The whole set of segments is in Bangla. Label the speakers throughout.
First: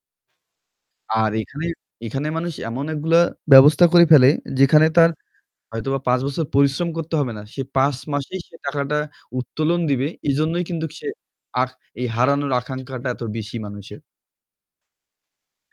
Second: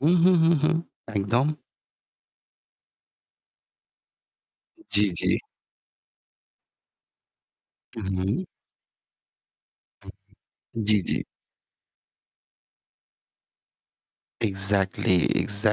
Speaker 1: হুম, হুম, হুম, হুম,
Speaker 2: আর
Speaker 1: একদম।
Speaker 2: এখানে, এখানে মানুষ এমন একগুলা ব্যবস্থা করে ফেলে যেখানে
Speaker 1: জি,
Speaker 2: তার
Speaker 1: জি।
Speaker 2: হয়তোবা ৫ বছর পরিশ্রম করতে হবে না। সে ৫ মাসেই
Speaker 1: হুম।
Speaker 2: সে টাকাটা উত্তোলন দিবে। এজন্যই
Speaker 1: উম
Speaker 2: কিন্তুক
Speaker 1: জি,
Speaker 2: সে
Speaker 1: জি।
Speaker 2: আর এই হারানোর আকাঙ্ক্ষাটা এত বেশি মানুষের।
Speaker 1: Exactly,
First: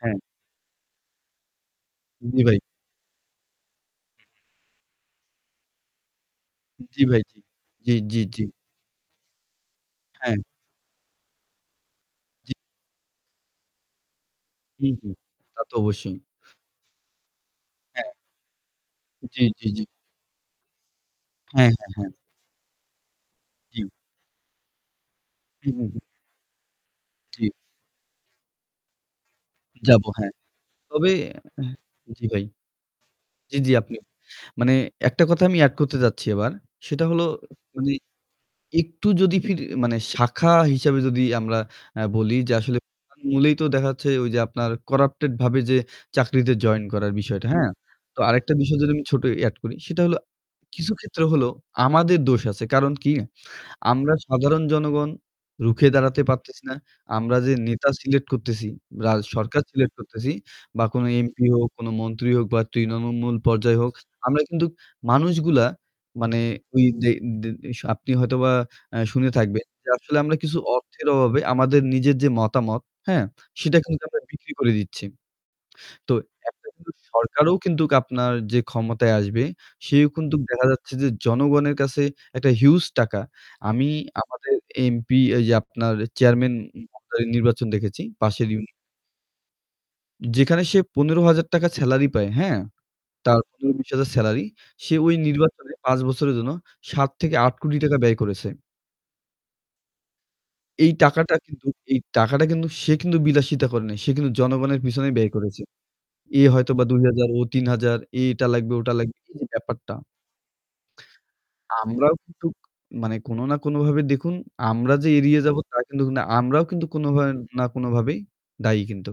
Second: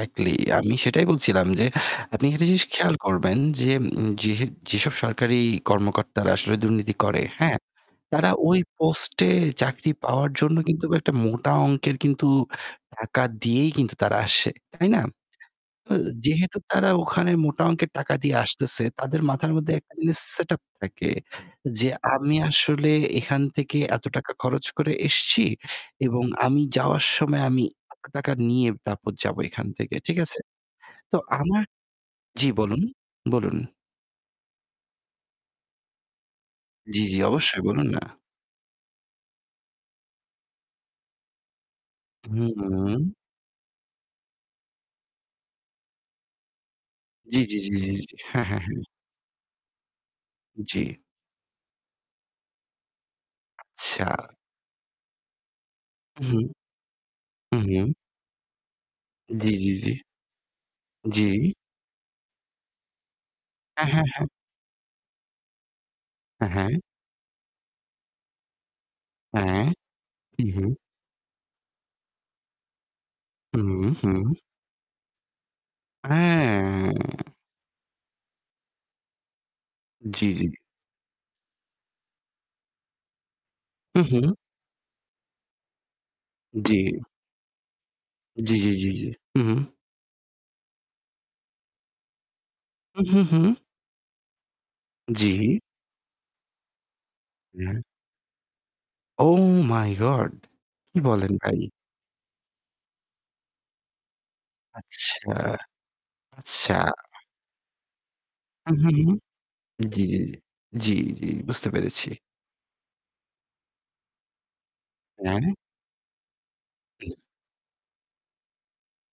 Speaker 2: হ্যাঁ।
Speaker 1: আমি সেটাই বলছিলাম যে, আপনি
Speaker 2: জি
Speaker 1: একটা
Speaker 2: ভাই।
Speaker 1: জিনিস খেয়াল করবেন যেম যেহ যেসব সরকারি কর্মকর্তারা আসলে দুর্নীতি
Speaker 2: জি
Speaker 1: করে,
Speaker 2: ভাই, জি।
Speaker 1: হ্যাঁ,
Speaker 2: জি, জি,
Speaker 1: তারা
Speaker 2: জি।
Speaker 1: ওই পোস্টে চাকরি পাওয়ার
Speaker 2: হ্যাঁ।
Speaker 1: জন্য কিন্তুক একটা মোটা অংকের কিন্তু
Speaker 2: জি।
Speaker 1: টাকা দিয়েই কিন্তু তারা আসে, তাই
Speaker 2: হুম,
Speaker 1: না?
Speaker 2: হুম। তা তো
Speaker 1: তো
Speaker 2: অবশ্যই।
Speaker 1: যেহেতু তারা ওখানে মোটা অংকের
Speaker 2: হ্যাঁ।
Speaker 1: টাকা দিয়ে আসতেছে, তাদের
Speaker 2: জি,
Speaker 1: মাথার
Speaker 2: জি,
Speaker 1: মধ্যে
Speaker 2: জি।
Speaker 1: একটা জিনিস setup থাকে
Speaker 2: হ্যাঁ,
Speaker 1: যে,
Speaker 2: হ্যাঁ, হ্যাঁ।
Speaker 1: আমি আসলে এখান থেকে
Speaker 2: জি।
Speaker 1: এত টাকা খরচ করে এসেছি
Speaker 2: হুম, হুম, হুম।
Speaker 1: এবং আমি যাওয়ার সময়
Speaker 2: টি।
Speaker 1: আমি এত টাকা নিয়ে তারপর যাব এখান থেকে।
Speaker 2: যাবো,
Speaker 1: ঠিক
Speaker 2: হ্যাঁ।
Speaker 1: আছে?
Speaker 2: তবে
Speaker 1: তো
Speaker 2: হ্যা,
Speaker 1: আমার
Speaker 2: জি ভাই।
Speaker 1: জি বলুন,
Speaker 2: জি,
Speaker 1: বলুন।
Speaker 2: জি আপনি। মানে একটা কথা আমি add করতে চাচ্ছি এবার।
Speaker 1: জি,
Speaker 2: সেটা
Speaker 1: জি
Speaker 2: হলো
Speaker 1: অবশ্যই বলুন
Speaker 2: মানে
Speaker 1: না।
Speaker 2: একটু যদি ফির মানে শাখা হিসেবে যদি আমরা এ বলি
Speaker 1: হুম,
Speaker 2: যে
Speaker 1: হুম,
Speaker 2: আসলে
Speaker 1: হুম।
Speaker 2: [unintelligible] মূলেই তো দেখাচ্ছে ওই যে আপনার corrupted ভাবে যে চাকরিতে join করার
Speaker 1: জি,
Speaker 2: বিষয়টা,
Speaker 1: জি,
Speaker 2: হ্যাঁ?
Speaker 1: জি, জি, জি।
Speaker 2: তো
Speaker 1: হ্যাঁ,
Speaker 2: আরেকটা
Speaker 1: হ্যাঁ,
Speaker 2: বিষয়
Speaker 1: হ্যাঁ।
Speaker 2: যদি আমি ছোট add করি সেটা হলো কিছু
Speaker 1: জি।
Speaker 2: ক্ষেত্রে হলো আমাদের দোষ আছে। কারণ কি?
Speaker 1: আচ্ছা।
Speaker 2: আমরা সাধারণ জনগণ রুখে দাঁড়াতে
Speaker 1: উহুম,
Speaker 2: পারতেছি না। আমরা যে
Speaker 1: উহুম।
Speaker 2: নেতা select করতেছি রা
Speaker 1: জি,
Speaker 2: সরকার
Speaker 1: জি, জি।
Speaker 2: select করতেছি বা কোন MP
Speaker 1: জি।
Speaker 2: হোক, কোন মন্ত্রী হোক বা তৃণমূল পর্যায়
Speaker 1: হ্যাঁ,
Speaker 2: হোক,
Speaker 1: হ্যাঁ, হ্যাঁ।
Speaker 2: আমরা কিন্তুক মানুষগুলা মানে
Speaker 1: এ হ্যাঁ।
Speaker 2: ওই যে দে শ আপনি হয়তোবা এ শুনে
Speaker 1: হ্যাঁ।
Speaker 2: থাকবেন যে আসলে আমরা কিছু
Speaker 1: উহুম।
Speaker 2: অর্থের অভাবে আমাদের নিজের যে মতামত, হ্যাঁ? সেটা
Speaker 1: হুম,
Speaker 2: কিন্তুক আমরা
Speaker 1: হুম।
Speaker 2: বিক্রি করে দিচ্ছি। তো একটা কিন্তু
Speaker 1: হ্যাঁ।
Speaker 2: সরকারও কিন্তুক আপনার যে ক্ষমতায় আসবে সেও
Speaker 1: জি,
Speaker 2: কিন্তুক
Speaker 1: জি।
Speaker 2: দেখা যাচ্ছে যে জনগণের কাছে একটা huge টাকা। আমি
Speaker 1: উহুম।
Speaker 2: আমাদের MP এই যে আপনার chairman
Speaker 1: জি।
Speaker 2: মহোদয় নির্বাচন দেখেছি পাশের
Speaker 1: জি, জি,
Speaker 2: ইউনি
Speaker 1: জি, জি। হুম। হুম।
Speaker 2: যেখানে সে ১৫০০০ টাকা salary পায়, হ্যাঁ?
Speaker 1: হুম, হুম,
Speaker 2: তার
Speaker 1: হুম।
Speaker 2: ১৫-২০ হাজার salary, সে ওই
Speaker 1: জি।
Speaker 2: নির্বাচনে ৫ বছরের জন্য ৭-৮ কোটি
Speaker 1: এ-হ্যা।
Speaker 2: টাকা ব্যয় করেছে।
Speaker 1: Oh my god!
Speaker 2: এই
Speaker 1: কি বলেন
Speaker 2: টাকাটা
Speaker 1: ভাই?
Speaker 2: কিন্তুক এই টাকাটা কিন্তু সে কিন্তু বিলাসিতা করে নাই। সে কিন্তু জনগণের পিছনে
Speaker 1: আচ্ছা,
Speaker 2: ব্যয় করেছে। এ
Speaker 1: আচ্ছা।
Speaker 2: হয়তোবা ২ হাজার, ও ৩ হাজার, এ এটা লাগবে,
Speaker 1: হুম,
Speaker 2: ওটা
Speaker 1: হুম, হুম।
Speaker 2: লাগবে এই যে ব্যাপারটা।
Speaker 1: জি, জি, জি। জি, জি বুঝতে পেরেছি।
Speaker 2: আমরাও কিন্তু মানে কোনো না কোনোভাবে দেখুন আমরা যে এড়িয়ে
Speaker 1: হ্যাঁ।
Speaker 2: যাবো তা কিন্তুক না। আমরাও কিন্তু কোনো
Speaker 1: উহ
Speaker 2: ভাবে না কোনোভাবেই দায়ী কিন্তু।